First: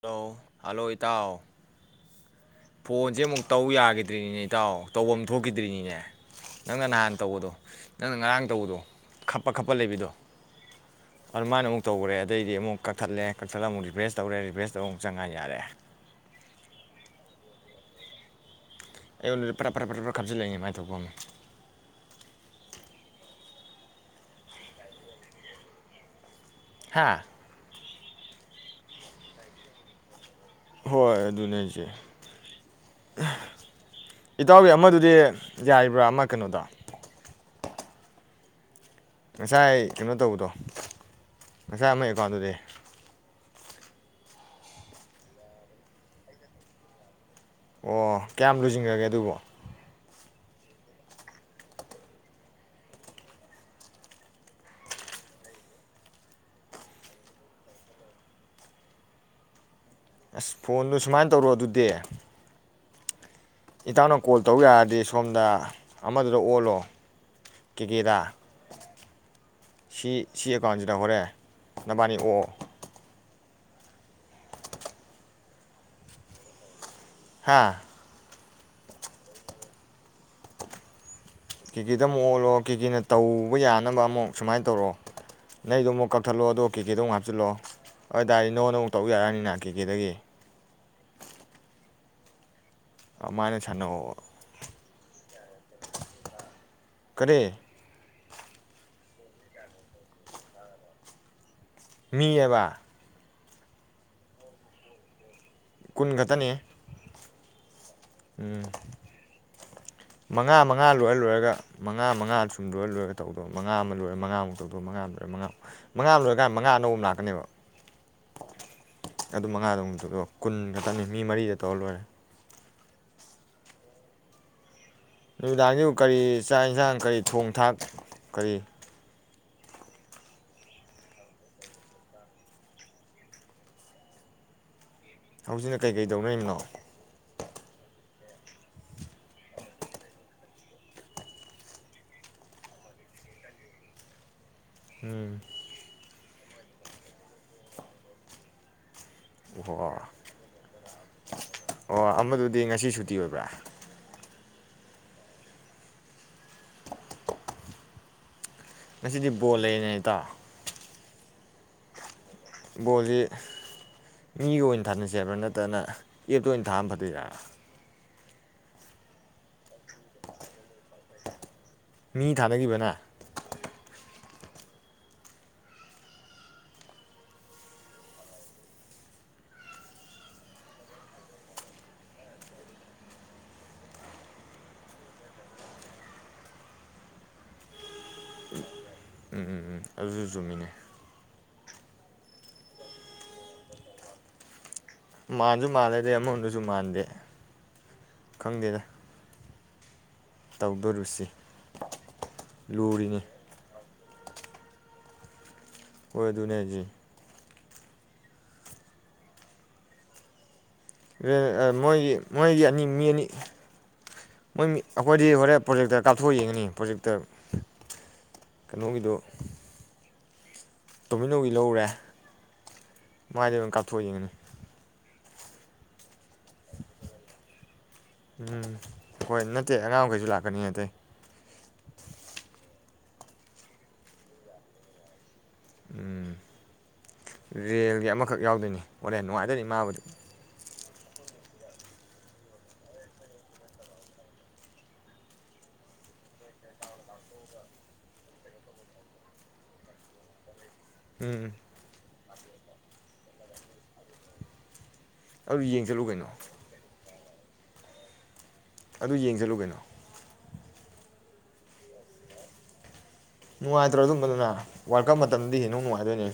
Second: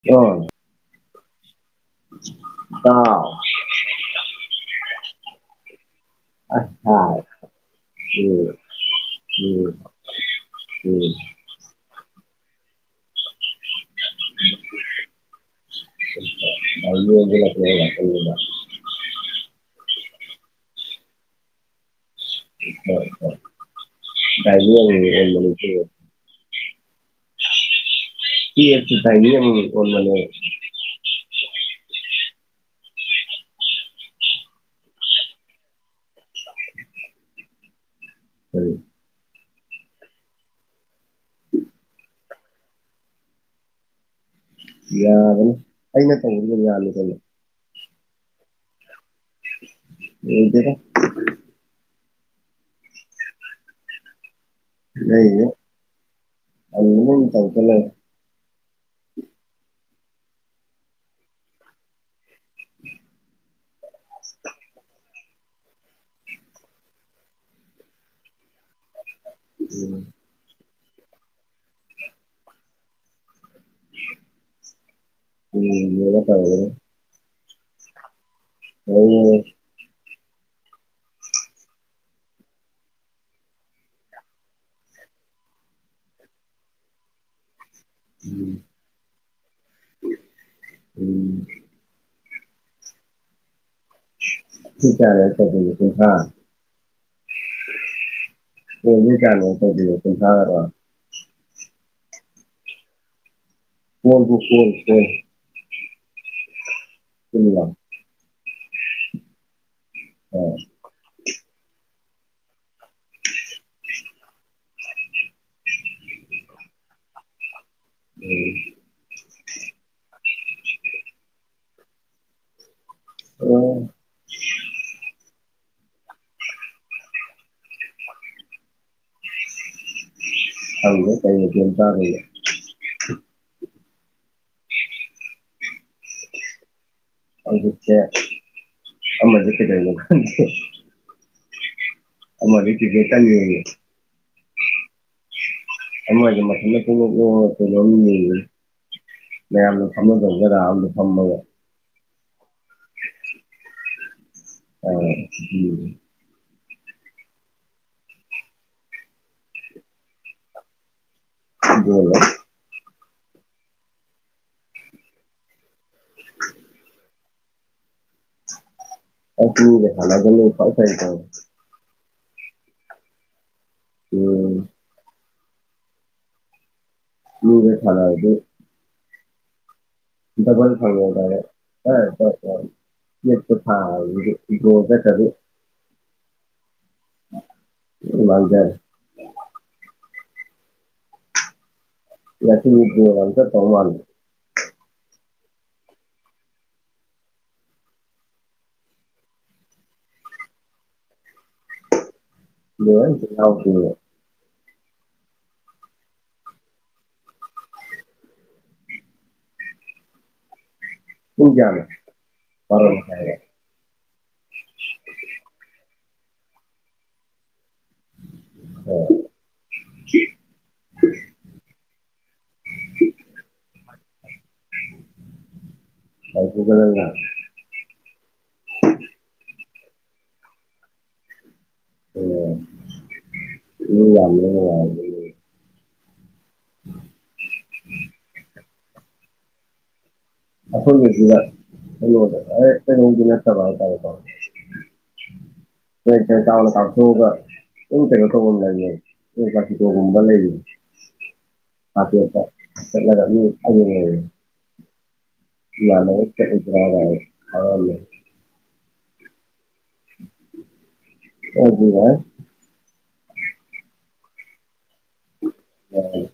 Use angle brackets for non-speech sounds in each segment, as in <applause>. Hello! Hello! ꯏꯇꯥꯎ꯫ ꯐꯣꯟꯁꯦ ꯑꯃꯨꯛ ꯇꯧ ꯌꯥꯈꯤꯗ꯭ꯔꯤꯅꯤꯅꯦ ꯏꯇꯥꯎ ꯇꯧꯕ ꯑꯃ ꯊꯣꯛꯈꯤꯗ꯭ꯔꯤꯅꯤꯅꯦ ꯅꯪꯅ ꯅꯍꯥꯟ ꯇꯧꯕꯗꯣ ꯅꯪꯅ ꯉꯔꯥꯡ ꯇꯧꯕꯗꯣ ꯈꯞꯄ- ꯈꯞꯄ ꯂꯩꯕꯗꯣ ꯑꯗꯨꯃꯥꯏꯅ ꯑꯃꯨꯛ ꯇꯧꯈ꯭ꯔꯦ ꯑꯗꯩꯗꯤ ꯑꯃꯨꯛ ꯀꯛꯊꯠꯂꯦ꯫ ꯀꯛꯊꯠꯂꯒ ꯑꯃꯨꯛ ꯔꯤꯐ꯭ꯔꯦꯁ ꯇꯧꯔꯦ ꯔꯤꯐ꯭ꯔꯦꯁ ꯇꯧꯔ ꯑꯃꯨꯛ ꯆꯪꯉ ꯌꯥꯔꯦ <unintelligible> ꯑꯩꯉꯣꯟꯗꯗꯤ ꯄꯔꯥ ꯐꯔꯥ ꯄꯔꯥ ꯄꯔꯥ ꯈꯥꯞꯆꯜꯂꯛꯏꯅꯦ ꯃꯥꯏ ꯊꯣꯛꯄꯝ <unintelligible> ꯍꯥꯥ <unintelligible> ꯍꯣꯏ ꯑꯗꯨꯅꯦ ꯍꯥꯏꯁꯦ ꯏꯇꯥꯎꯒꯤ ꯑꯃꯗꯨꯗꯤ ꯌꯥꯔꯤꯕ꯭ꯔꯥ ꯑꯃ ꯀꯩꯅꯣꯗ ꯀꯔꯤ ꯉꯁꯥꯏ ꯀꯩꯅꯣ ꯇꯧꯕꯗꯣ ꯉꯁꯥꯏ ꯑꯃ ꯑꯦꯀꯥꯎꯟꯗꯨꯗꯤ ꯌꯥꯒꯅꯤ ꯑꯩꯅ ꯇꯧꯕꯗꯤ ꯑꯗꯨꯝ ꯌꯥꯅꯤ ꯀꯩꯅꯣ ꯑꯣ ꯀꯌꯥꯝ ꯂꯨꯖꯤꯡꯒ꯭ꯔꯒꯦ ꯑꯗꯨꯕꯣ <unintelligible> ꯗꯦꯗ ꯂꯩ <unintelligible> ꯑꯁ ꯐꯣꯟꯗꯨ ꯁꯨꯃꯥꯏ ꯇꯧꯔꯣ ꯑꯗꯨꯗꯤ ꯏꯇꯥꯎꯅ ꯀꯣꯜ ꯇꯧ ꯌꯥꯔꯗꯤ ꯁꯣꯝꯗ ꯑꯃꯗꯨꯗ ꯑꯣꯜꯂꯣ ꯀꯦ ꯀꯦꯗ ꯁꯤ ꯁꯤ <unintelligible> ꯗꯨꯀꯥꯟꯁꯤꯗ ꯍꯣꯔꯦꯟ ꯅꯕꯥꯅꯤ ꯑꯣꯛ ꯑꯣ <unintelligible> ꯍꯥꯥ ꯑꯣ ꯀꯦꯀꯦꯗ ꯑꯃꯨꯛ ꯑꯣꯜꯂꯣ ꯀꯦꯀꯦꯅ ꯇꯧꯕ ꯌꯥꯅꯕ ꯑꯃꯨꯛ ꯁꯨꯃꯥꯏꯅ ꯇꯧꯔꯣ ꯅꯪꯒꯤꯗꯨ ꯑꯃꯨꯛ ꯀꯛꯊꯠꯂꯣ ꯑꯗꯣ ꯀꯦꯀꯦꯗꯣ ꯑꯃꯨꯛ ꯍꯥꯞꯆꯤꯜꯂꯣ ꯑꯗꯣꯏ ꯇꯥꯔꯗꯤ ꯅꯪꯉꯣꯟꯗ ꯑꯃꯨꯛ ꯇꯧ ꯌꯥꯔꯅꯤꯅ ꯀꯦꯀꯦꯗꯒꯤ ꯑꯃꯥꯏꯅ ꯁꯥꯅꯧꯕ <unintelligible> <unintelligible> ꯍꯥ <unintelligible> <unintelligible> ꯇꯧꯗꯣꯏꯁꯦ ꯀꯔꯤ ꯀꯨꯟꯊ꯭ꯔꯥꯔꯣ ꯃꯤꯑꯕ ꯀꯣꯜ ꯕꯨ ꯀꯣꯜ ꯀꯣꯜ ꯀꯨꯟ ꯈꯛꯇꯅꯦ ꯀꯨꯟꯂꯛ ꯎꯝ ꯃꯉꯥ ꯃꯉꯥ ꯂꯣꯏꯔ ꯂꯣꯏꯔꯒ ꯃꯉꯥ ꯃꯉꯥ ꯁꯨꯝ ꯂꯣꯏꯔ ꯂꯣꯏꯔꯒ ꯇꯧꯗꯣ ꯃꯉꯥ ꯑꯃ ꯂꯣꯏꯔ ꯃꯉꯥꯃꯨꯛ ꯇꯧꯗꯣ ꯃꯉꯥ ꯑꯃ ꯂꯣꯔ ꯃꯉꯥꯃꯨꯛ ꯃꯉꯥ ꯑꯃ ꯂꯣꯏꯔꯀꯥꯟꯗ ꯃꯉꯥ ꯑꯅꯧꯕ ꯑꯃ ꯂꯥꯛꯀꯅꯦꯕ ꯎꯝ ꯑꯗꯨ ꯃꯉꯥꯗ ꯑꯃꯨꯛ <unintelligible> ꯀꯨꯟ ꯈꯛꯇꯅꯤ ꯃꯤ ꯃꯔꯤꯗ ꯇꯧꯔ ꯂꯣꯏꯔꯦ ꯑꯣ ꯅꯨꯃꯤꯗꯥꯡꯁꯤꯕꯨ ꯀꯔꯤ ꯆꯥꯛ ꯌꯦꯟꯁꯥꯡ ꯀꯔꯤ ꯊꯣꯡ ꯊꯥꯛ ꯀꯔꯤ ꯈꯪꯗꯦ ꯀꯩ ꯃꯊꯦꯟ ꯆꯥꯗꯣꯏꯅꯣ ꯍꯧꯖꯤꯛꯅ ꯀꯩꯀꯩ ꯇꯧꯅꯔꯤꯕꯅꯣ ꯍꯧꯖꯤꯛꯁꯦ ꯑꯃꯗꯨ ꯀꯩꯗꯧꯔꯤꯅꯣ ꯈꯪꯗꯦ ꯑꯃꯗꯤ ꯀ꯭ꯔꯤꯀꯦꯠ ꯀꯟ ꯌꯦꯡꯉꯤ ꯎꯝ ꯑꯃꯁꯦ ꯃꯊꯟꯗ ꯄꯨꯡꯅꯣꯛ ꯅꯣꯛꯑꯒ ꯀꯩꯅꯣꯝ ꯌꯦꯡꯉꯤꯌꯦ ꯃꯌꯥꯝꯅ ꯑꯣ ꯑꯃꯊꯝꯃꯗ ꯔ ꯑꯃ ꯊꯝꯃꯒ ꯑꯣ ꯑꯃꯗꯨꯗꯤ ꯉꯁꯤ ꯁꯨꯇꯤ ꯑꯣꯏꯕ꯭ꯔ ꯑꯣ ꯎꯝ ꯉꯁꯤꯗꯤ ꯕꯣꯜ ꯂꯩꯌ‌ꯦꯅ‌ꯦ ꯏꯇꯥꯎ ꯕ‌ꯣꯜꯂ‌ꯣ ꯕꯣꯜꯁꯤ ꯃꯤꯒ ꯑꯣꯏꯅ ꯊꯥꯅꯁꯦ ꯍꯥꯏꯕ꯭ꯔ ꯅꯠꯇꯅ ꯑꯦꯞꯇ ꯑꯣꯏꯅ ꯊꯥꯕꯅ ꯐꯗ‌ꯣꯏꯔ ꯑꯣ ꯎꯝ ꯍꯜꯂꯛꯑꯒꯅ ꯏꯐ <inaudible> ꯃꯤ ꯊꯥꯅꯈꯤꯕꯅꯦ ꯎꯝ ꯃꯤꯒ ꯊꯥꯟꯅꯕꯗꯤ ꯗꯕꯜ ꯐꯪꯔꯦ ꯊꯦꯇꯥꯔꯗ ꯎꯝ ꯎꯝ ꯎꯝ <unintelligible> ꯑꯗꯨꯁꯨ ꯆꯨꯝꯃꯤꯅꯦ ꯂꯛꯁꯃꯤꯗꯦꯕꯇ <unintelligible> <inaudible> ꯃꯥꯟꯁꯨ ꯃꯥꯜꯂꯦꯗ ꯑꯃꯔ‌ꯣꯝꯗꯁꯨ ꯃꯥꯟꯗꯦ ꯈꯪꯗꯦꯗ ꯇꯧꯗꯨꯔꯤꯕꯁꯤ <unintelligible> ꯍ‌ꯣꯏ ꯑꯗꯨꯅ‌ꯦ ꯍꯥꯏꯁ‌ꯦ ꯄꯨꯡ ꯀꯌꯥꯅꯣ ꯃꯣꯏꯒꯤ ꯃꯣꯏꯒꯤ ꯑꯅꯤ ꯕꯥꯔꯣ ꯃꯤ ꯑꯅꯤ ꯃꯈꯥꯏꯔꯣ ꯃꯣꯏ ꯑꯩꯈꯣꯏꯗꯤ ꯍꯣꯔꯦꯟ ꯄ꯭ꯔꯣꯖꯦꯛꯇ ꯀꯥꯞꯊꯣꯛꯑ ꯌꯦꯡꯉꯅꯤ ꯄ꯭ꯔꯣꯖꯦꯛꯇ ꯑꯣ ꯀꯩꯅꯣꯒꯤꯗ‌ꯣ ꯇꯣꯃꯤꯅꯣꯒꯤ ꯂꯧꯔꯨꯔꯦ ꯃꯥꯏꯗꯩ ꯑꯣꯏꯅ ꯀꯥꯞꯊꯣꯛꯑ ꯌꯦꯡꯉꯅꯤ ꯁꯒ <unintelligible> ꯎꯝ ꯍꯣꯏ ꯅꯠꯇꯦ ꯑꯉꯥꯡ ꯃꯈꯩꯁꯨ ꯂꯥꯛꯀꯅꯤ ꯑꯇꯩ ꯎꯝ ꯃꯤ ꯌꯥꯝ ꯎꯝ ꯔꯦꯜꯒꯤ ꯑꯃꯈꯛ ꯌꯥꯎꯗꯣꯏꯅꯤ ꯍ‌ꯣꯔ‌ꯦꯟ ꯅꯨꯡꯉꯥꯏꯗꯨꯏꯅꯤ ꯃꯥꯕꯨꯗꯨ ꯑꯈ‌ꯣꯏꯕꯨꯗꯤ ꯀꯩꯅꯣꯗ ꯍꯦꯛ ꯀꯩꯅꯣꯝꯗꯤ ꯅꯠꯇꯕ ꯍꯥꯏꯇꯥꯔꯦꯀ‌ꯣ ꯇꯥꯎꯅ ꯀꯥꯞꯊꯣꯛꯑꯒ ꯑꯗꯨꯝ ꯀꯩꯅꯣ ꯇꯧꯕ ꯂꯩ ꯀꯥꯁꯤꯀꯣꯒꯨꯝꯕ ꯂꯩꯔꯤ ꯎꯝ ꯃꯥꯔꯀ‌ꯦꯠ ꯇ ꯆꯠꯂꯒ ꯑꯗꯨ ꯑꯗꯨ ꯌꯦꯡ ꯆꯠꯂꯨ ꯌꯥꯅ ꯀꯩꯅꯣ ꯆꯒ꯭ꯔꯕꯦ <unintelligible> <unintelligible> ꯑꯗꯨ ꯌꯦꯡꯁꯤꯜꯂꯨ ꯀꯩꯅꯣ <unintelligible> ꯌꯥꯏ ꯅꯨꯡꯉꯥꯏꯇ꯭ꯔ‌ꯣ ꯑꯗꯨꯝꯕꯗꯨꯅ ꯋꯥꯜ ꯃꯇꯝꯗꯤ ꯍꯌ‌ꯦꯡ ꯅꯃꯨꯛ ꯅꯨꯡꯉꯥꯏꯗꯣꯏꯅꯦ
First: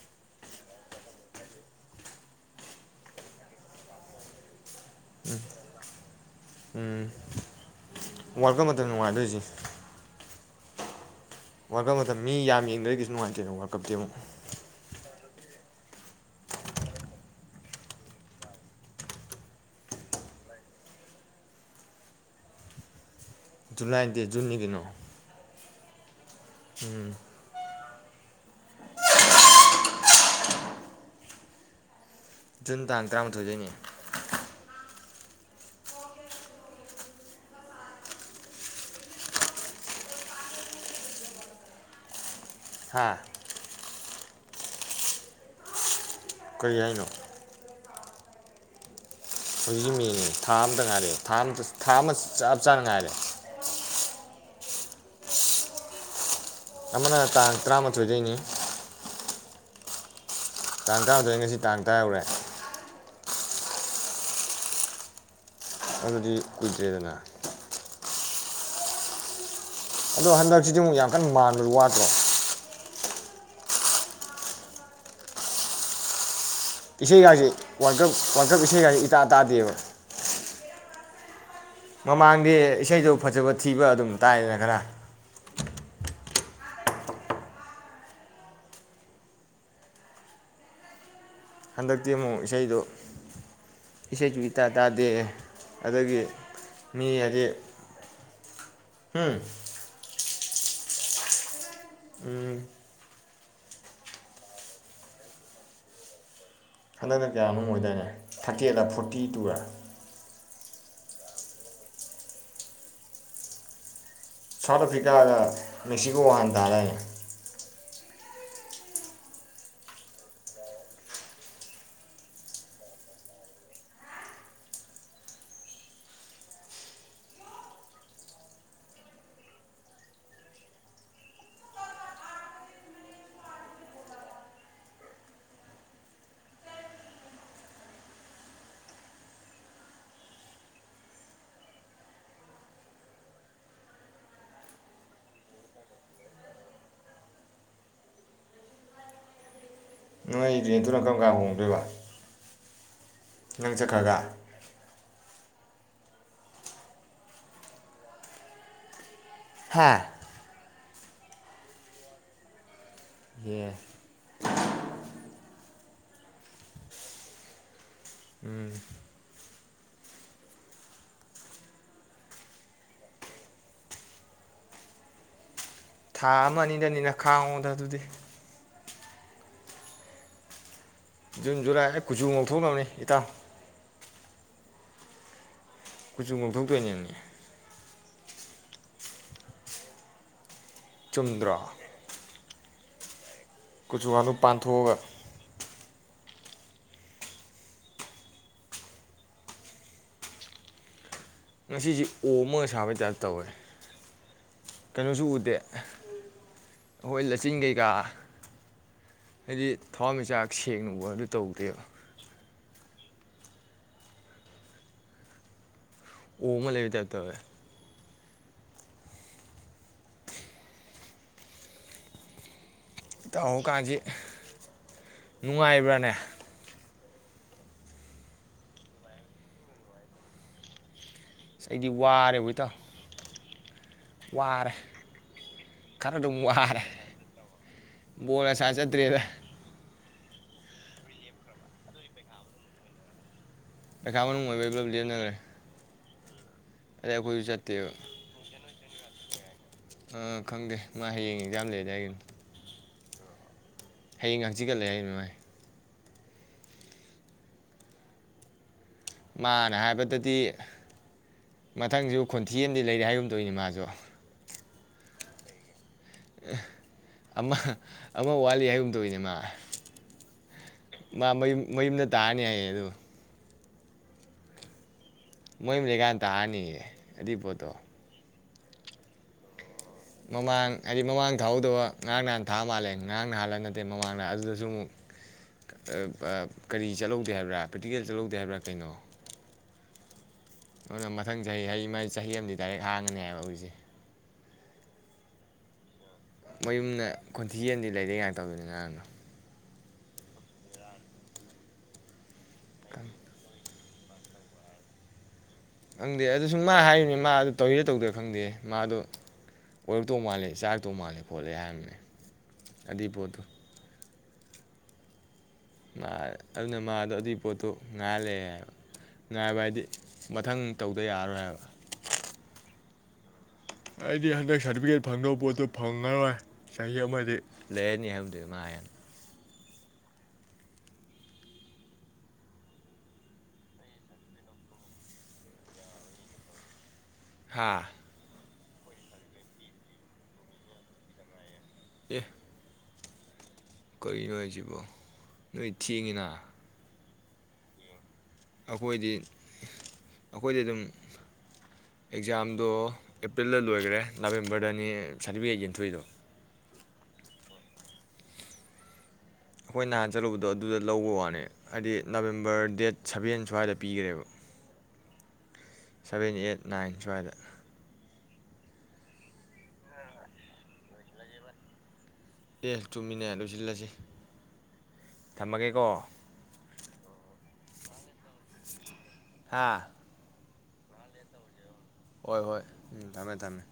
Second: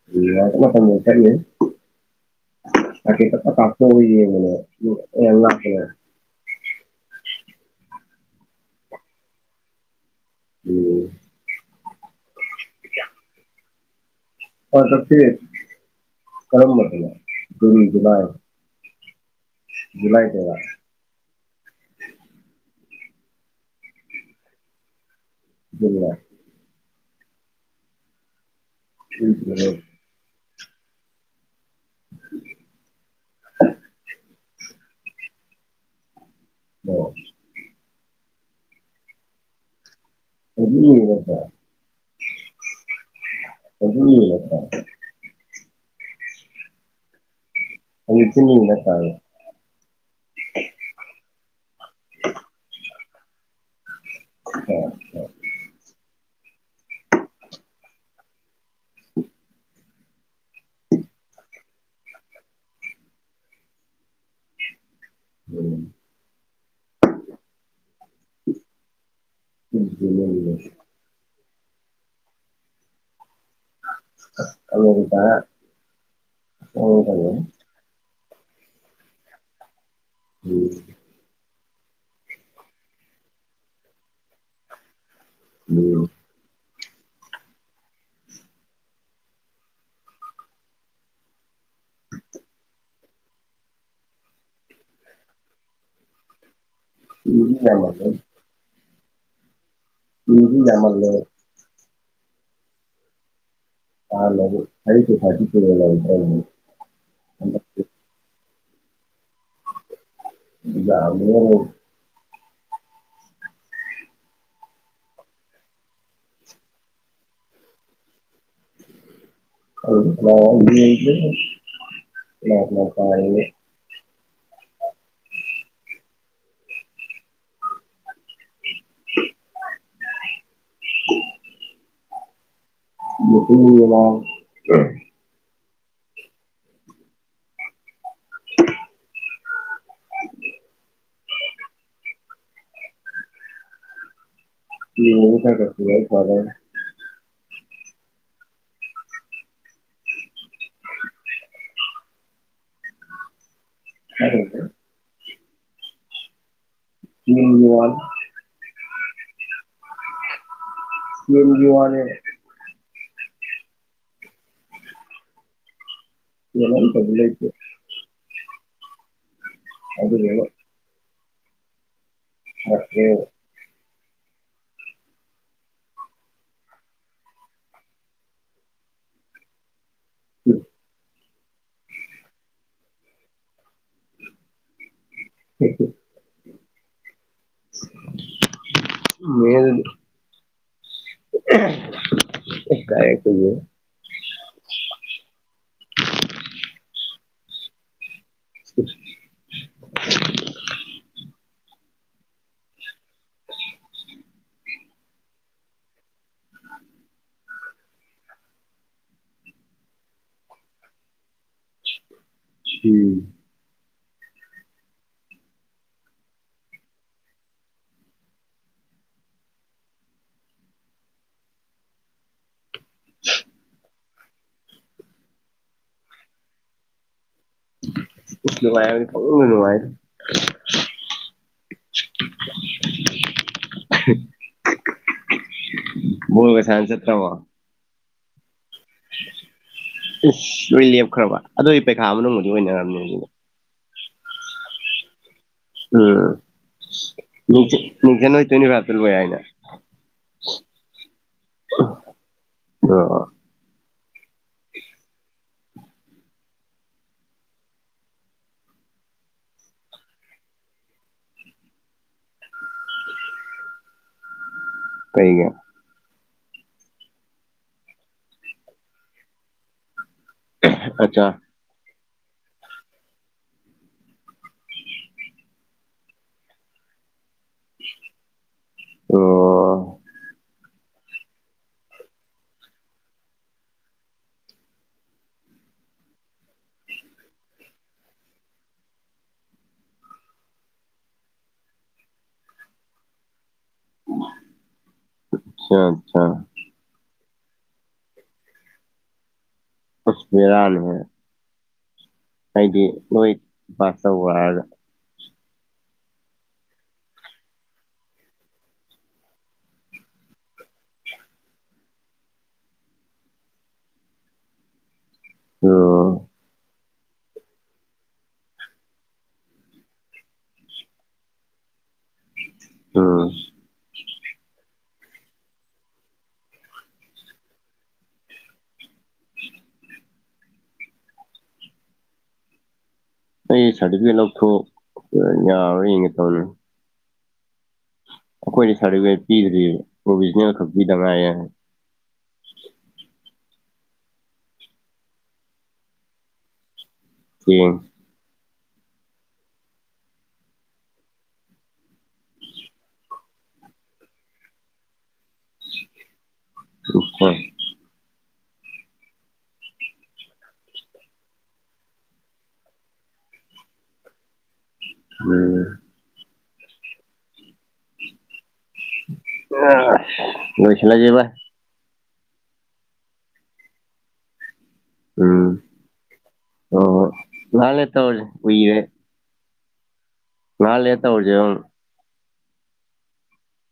<unintelligible> ꯌꯥꯝ ꯂꯥꯞꯄ‌ꯦ ꯎꯝ ꯋꯥꯜꯀꯞ ꯃꯇꯝꯗ ꯅꯨꯡꯉꯥꯏꯗꯣꯏꯁꯦ ꯎꯝ ꯋꯥꯔꯜꯗ - ꯀꯞ ꯃꯇꯝꯅꯦ ꯃꯤ ꯌꯥꯟ ꯌꯦꯡꯗ꯭ꯔ ꯀꯩꯁꯨ ꯅꯨꯡꯉꯥꯏꯇꯦꯕ <unintelligible> <unintelligible> ꯀꯔꯝꯕꯥꯅꯣ ꯖꯨꯟ ꯖꯨꯂꯥꯏ ꯖꯨꯂꯥꯏ ꯗꯩꯩꯔ ꯖꯨꯂꯥꯏꯗꯦ ꯖꯨꯟꯅꯤ ꯀꯩꯅꯣ <unintelligible> ꯎꯝ <unintelligible> ꯖꯨꯟ ꯇꯥꯡ ꯇꯔꯥꯃꯥꯊꯣꯏꯗꯩꯅꯦ ꯑꯣ <unintelligible> ꯍꯥꯥ <unintelligible> ꯀꯔꯤ ꯍꯥꯏꯅꯣ ꯑꯩ ꯆꯤꯅꯗ ꯇꯥꯡ ꯍꯧꯖꯤꯛ ꯃꯦꯅꯦ ꯊꯥ ꯑꯝꯇ ꯉꯥꯏꯔꯦ ꯊꯥ ꯑꯃ ꯊꯥ ꯑꯃ ꯆꯞ ꯆꯥꯅ ꯉꯥꯏꯔꯦ ꯑꯣ ꯑꯃꯅ ꯇꯥꯡ ꯇꯔꯥꯃꯥꯊꯣꯏꯗꯩꯅꯤ ꯇꯥꯡ ꯇꯔꯥꯍꯨꯗꯣꯏ ꯉꯁꯤ ꯇꯥꯡ ꯇꯔꯥ ꯌꯧꯔꯦ ꯎꯝ ꯑꯗꯨꯗꯤ ꯀꯨꯏꯗ꯭ꯔꯦꯗꯅ ꯎ ꯑꯗꯣ ꯍꯟꯗꯛꯁꯤꯗꯤ ꯑꯃꯨꯛ ꯌꯥꯝ ꯀꯟꯅ ꯃꯥꯟ - ꯋꯥꯗ꯭ꯔꯣ <unintelligible> ꯏꯁꯩ ꯒꯥꯁꯦ ꯋꯥꯔꯜꯗ ꯀꯞ ꯋꯥꯔꯜꯗ ꯀꯞ ꯏꯁꯩꯒꯁꯦ ꯏꯇꯥ ꯇꯥꯗꯦꯕ ꯎꯝ ꯃꯃꯥꯡꯗꯤ ꯏꯁꯩꯗꯣ ꯐꯖꯕ ꯊꯤꯕ ꯑꯗꯨꯝ ꯇꯥꯏꯗꯅ ꯈꯔ ꯎꯝ ꯍꯟꯗꯛꯇꯤ ꯑꯃꯨꯛ ꯏꯁꯩꯗꯨ ꯏꯁꯩꯁꯨ ꯏꯇꯥ ꯇꯥꯗꯦ ꯑꯗꯒꯤ ꯃꯤ ꯎꯝ <unintelligible> ꯍꯨꯝ ꯎꯝ ꯍꯨꯝ ꯌꯥꯝꯃꯜꯂꯦ ꯎꯝ <unintelligible> <inaudible> ꯍꯟꯗꯛꯅ ꯍꯟꯗꯛ ꯀꯌꯥꯅꯣꯝ ꯑꯣꯏꯗꯥꯏꯅꯦ ꯊꯥꯔꯇꯤ-ꯑꯩꯠ ꯂ ꯐꯣꯔꯇꯤ-ꯇꯨ ꯔ ꯏ ꯌꯥ <unintelligible> ꯁꯥꯎꯠ ꯑꯐ꯭ꯔꯤꯀꯥꯒ ꯃꯦꯛꯁꯤꯀꯣ ꯋꯥꯥꯟ ꯇꯥꯔꯦ <unintelligible> <inaudible> <inaudible> <unintelligible> <unintelligible> ꯑꯩ ꯔꯦꯗꯨꯅ ꯀꯔꯝ ꯀꯥꯟ ꯍꯣꯡꯗꯣꯏꯕꯥ ꯅꯪ ꯆꯠꯈ꯭ꯔꯒ ꯅꯠꯇ꯭ꯔꯗꯤ <unintelligible> ꯍꯥꯥ ꯌꯝ ꯋꯥꯔꯦ ꯌꯦ <inaudible> <unintelligible> ꯎꯝ ꯑꯗꯨ ꯂꯩꯔ <unintelligible> ꯊꯥ ꯑꯃ ꯑꯅꯤꯗꯅꯤꯅ ꯈꯥꯡꯉꯣꯗ ꯑꯗꯨꯗꯤ <inaudible> ꯖꯨꯟ ꯖꯨꯂꯥꯏ ꯍ ꯀꯨꯆꯨ ꯉꯧꯊꯣꯛꯅꯕꯅꯤ ꯏꯇꯥꯎ ꯀꯨꯆꯨꯉꯧꯊꯧ ꯇꫭꯏꯅꯦꯃꯦ <unintelligible> ꯆꯨꯝꯗ꯭ꯔꫭ <unintelligible> ꯀꯨꯆꯨ ꯉꯥꯅꯨ ꯄꯥꯟꯊꯣꯛꯑꯒ <inaudible> ꯉꯁꯤꯁꯤ ꯑꯣꯝꯃꯒ ꯁꯥꯕꯩ ꯇꯥꯏꯞ ꯇꯧꯋꯦ ꯀꯩꯅꯣꯁꯨ ꯎꯗꯦ ꯑꯩꯈꯣꯏ ꯂꯆꯤꯟ ꯀꯩꯀꯥ ꯍꯥꯏꯗꯤ ꯊꯋꯥꯟꯃꯤꯆꯥꯛ ꯁꯦꯡꯅ ꯎꯕ ꯍꯥꯏꯕꯗꯨ ꯇꯧꯗꯦꯕ ꯎꯝ ꯑꯣꯝꯃ ꯂꯩꯕꯩ ꯇꯥꯏꯞ ꯇꯧꯋꯦ ꯏꯇꯥꯎ ꯍꫭ ꯀꯥꯖꯤ ꯅꯨꯡꯉꯥꯏꯕ꯭ꯔꯥꯅꯦ ꯅꯨꯡꯉꯥꯏꯕ ꯄꯨꯡꯅꯨꯡ ꯅꯨꯡꯉꯥꯏꯗ ꯁ ꯑꯩꯗꯤ ꯋꯥꯔꯦꯕꫭ ꯏꯇꯥꯎ ꯋꯥꯔꯦ ꯃꫭꯏ ꯉꯁꯥꯏꯅ ꯆꯠꯈ꯭ꯔꯕꫭ <unintelligible> ꯆꯗ꯭ꯔꯦꯗ ꯏꯁ ꯂꯣꯏ ꯂꯦꯞꯈ꯭ꯔꯕ ꯑꯗꫭꯏ ꯄꯩꯈꯥ ꯃꯅꯨꯡꯕꯨꯗꯤ ꯑꯣꯏꯅꯔꯝꯅꯤ ꯑꯗꯨꯅ ꯄꯩꯈꯥ ꯃꯅꯨꯡ ꯑꯣꯏꯕꯩ ꯄꯨꯂꯞ ꯂꯦꯞꯅꯔꯦ <unintelligible> ꯅꯤꯡꯆꯠ ꯅꯤꯡꯆꯟꯍꫭꯏ ꯇꯣꯏꯅꯤ ꯚꯥ ꯗꯨꯝ ꯌꯥꯏ ꯍꯥꯏꯅꯦ ꯑꯥ ꯈꯪꯗꯦ ꯃꯥ ꯍꯌꯦꯡ ꯑꯦꯛꯖꯥꯝ ꯂꯩꯑꯗꯤ ꯍꯥꯏꯒꯤꯕꯅꯦ <unintelligible> ꯍꯌꯦꯡꯒ ꯍꯥꯡꯆꯤꯠꯒ ꯂꯩ ꯍꯥꯏꯒꯤꯕꯅꯦ ꯃꯥꯏ ꯃꯥꯅ ꯍꯥꯏꯕꯗꯗꯤ ꯃꯊꯪꯖꯨ ꯈꯣꯟꯊꯤ ꯑꯃꯗꯤ ꯂꯩꯔꯦ ꯍꯥꯏꯒꯨꯝꯗꯧꯏꯅꯦ ꯃꯥꯖꯨ ꯀꯩꯒꯤ ꯑꯃ ꯑꯃ ꯋꯥꯠꯂꯤ ꯍꯥꯏꯒꯨꯝ ꯇꯧꯅꯦ ꯃꯥ ꯃꯥ ꯑꯠꯆꯥ ꯃ ꯃꯌ ꯅ ꯇꯥꯅꯤ ꯍꯥꯏꯌꯦ ꯑꯗꯨ ꯃꯣꯏ ꯑꯃ ꯂꯩꯀꯥꯟ ꯇꯥꯔꯅꯤꯌꯦ ꯗꯤꯄꯣꯠꯇꯣ ꯑꯣ ꯃꯃꯥꯡ ꯍꯥꯏꯗꯤ ꯃꯃꯥꯡ ꯊꯥꯍꯧꯗꯧꯕ ꯉꯔꯥꯡ ꯅꯍꯥꯟ ꯊꯥꯑ ꯃꯥꯜꯂꯦ ꯉꯔꯥꯡ ꯅꯍꯥꯟꯂ ꯅꯠꯇꯦ ꯃꯃꯥꯡꯗꯍ ꯑꯗꯨꯗꯁꯨ ꯑꯃꯨꯛ ꯀꯔꯤ ꯆꯠꯍꯧꯗꯦ ꯍꯥꯏꯕ꯭ꯔꯥ ꯄ꯭ꯔꯦꯛꯇꯤꯀꯦꯜ ꯆꯠꯍꯧꯗꯦ ꯍꯥꯏꯕ꯭ꯔꯥ ꯀꯩꯅꯣ ꯑꯗꯨꯅ ꯃꯊꯪ ꯆꯍꯤ ꯍ ꯆꯍꯤ ꯑꯃꯗꯤ ꯗꯥꯏꯔꯦꯛ ꯍꯥꯡꯉꯅꯦ ꯍꯥꯏꯕ ꯍꯧꯖꯤꯁꯦ ꯑꯆꯥ ꯑꯆꯥ ꯃꯌꯨꯝꯗ ꯈꯣꯟꯊꯤꯟꯗꯤ ꯂꯩꯗꯦ ꯀꯥꯏꯅ ꯇꯧꯗꯗ ꯅꯍꯥꯟꯅꯣ ꯍꯁ ꯐꯤꯦꯔꯜꯃꯦ ꯍꯥꯏꯗꯤ ꯅꯣꯏ ꯄꯥꯁ ꯇꯧꯕ ꯍꯥꯏꯒ ꯈꯪꯗꯦ ꯑꯗꯨ ꯁꯨꯝ ꯃꯥ ꯍꯥꯏꯔꯤꯅꯦ ꯃꯥꯗ ꯇꯧꯔꯤꯔ ꯇꯧꯗ꯭ꯔꯥ ꯈꯪꯗꯦ ꯃꯥꯗꯣ ꯑꯣꯏꯔꯛꯇꯧ ꯃꯥꯜꯂꯦ ꯆꯥꯔꯛꯇꯧ ꯃꯥꯜꯂꯦ ꯈꯣꯠꯂꯦ ꯍꯥꯏꯔꯝꯅꯦ ꯑꯗꯨꯏ ꯄꯣꯠꯇꯨ ꯃꯥ ꯎꯝ ꯑꯗꯨꯅ ꯃꯥ ꯑꯗꯣ ꯑꯗꯨꯏ ꯄꯣꯠꯇꯣ ꯉꯥꯏꯜꯂꯦ ꯍꯥꯏꯕ ꯉꯥꯏꯕ ꯍꯥꯏꯗꯤ ꯃꯊꯪ ꯇꯧꯗ ꯌꯥꯔꯣꯏ ꯍꯥꯏꯕ ꯑꯥ ꯑꯩꯗꯤ ꯍꯗ ꯁꯔꯇꯤꯐꯤꯦꯠ ꯐꯪꯗꯕ ꯄꯣꯠꯇꯣ ꯐꯪꯉꯔꯣꯏ ꯆꯍꯤ ꯑꯃꯗꯤ ꯂꯩꯔꯅꯤ ꯍꯥꯏꯕꯗꯨꯃꯥ ꯍꯅ ꯑꯩ ꯁꯥꯔꯇꯤꯐꯤꯀꯦꯠ ꯂꯧꯊꯣꯛ ꯌꯥꯔ ꯌꯦꯡꯉꯦ ꯇꯅꯤ ꯍꯥꯥ ꯑꯩꯈꯣꯏꯅ ꯁꯥꯔꯇꯤꯐꯤꯀꯦꯠ ꯄꯤꯗ꯭ꯔꯤ ꯄ꯭ꯔꯣꯚꯖꯅꯦꯜ ꯈꯛ ꯄꯤꯗꯕ꯭ꯔꯥ ꯍꯥꯏ ꯑꯦ ꯀꯔꯤꯅꯣ ꯍꯥꯏꯁꯤꯕꯣ ꯅꯣꯏ ꯊꯦꯡꯉꯤꯅ ꯊꯃ ꯑꯩꯈꯣꯏꯗꯤ ꯑꯩꯈꯣꯏꯗꯤ ꯑꯗꯨꯝ ꯑꯦꯛꯖꯥꯝꯗꯣ ꯑꯦꯄ꯭ꯔꯤꯜꯗ ꯂꯣꯏꯈ꯭ꯔꯦ ꯅꯕꯦꯝꯕꯔꯗꯅꯤ ꯁꯥꯔꯇꯤꯐꯤꯀꯦꯠ ꯌꯦꯟꯊꯣꯏꯗꯣ ꯎ ꯍꯣꯏ ꯑꯩꯈꯣꯏ ꯅꯍꯥꯟ ꯆꯠꯂꯨꯕꯗꯣ ꯑꯗꯨꯗ ꯂꯧꯕ ꯋꯥꯅꯦ ꯍꯥꯏꯗꯤ ꯅꯕꯦꯝꯕꯔ ꯗꯦꯠ ꯁꯚꯦꯟ ꯁ꯭ꯋꯥꯏꯗ ꯄꯤꯈ꯭ꯔꯦꯕ ꯑ‌ꯣ ꯁꯚꯦꯟ ꯑꯦꯠ ꯅꯥꯏꯟ ꯁ꯭ꯋꯥꯏꯗ ꯑ ꯣꯏꯁꯤ ꯌꯕ ꯑꯦ ꯆꯨꯝꯃꯤꯟꯅ ꯂꯣꯏꯁꯤꯜꯂꯁꯤ ꯎꯝ ꯊꯝꯃꯒꯦꯀꯣ ꯂ ꯇꯧ ꯎꯏꯔꯦ ꯍꯥꯥ ꯉꯍꯥꯛ ꯂꯩꯔ꯭ ꯇꯧꯔꯥ ꯖꯤ ꯍꯣꯏ ꯍꯣꯏ ꯎꯝ ꯊꯝꯃꯦ ꯊꯝꯃꯦ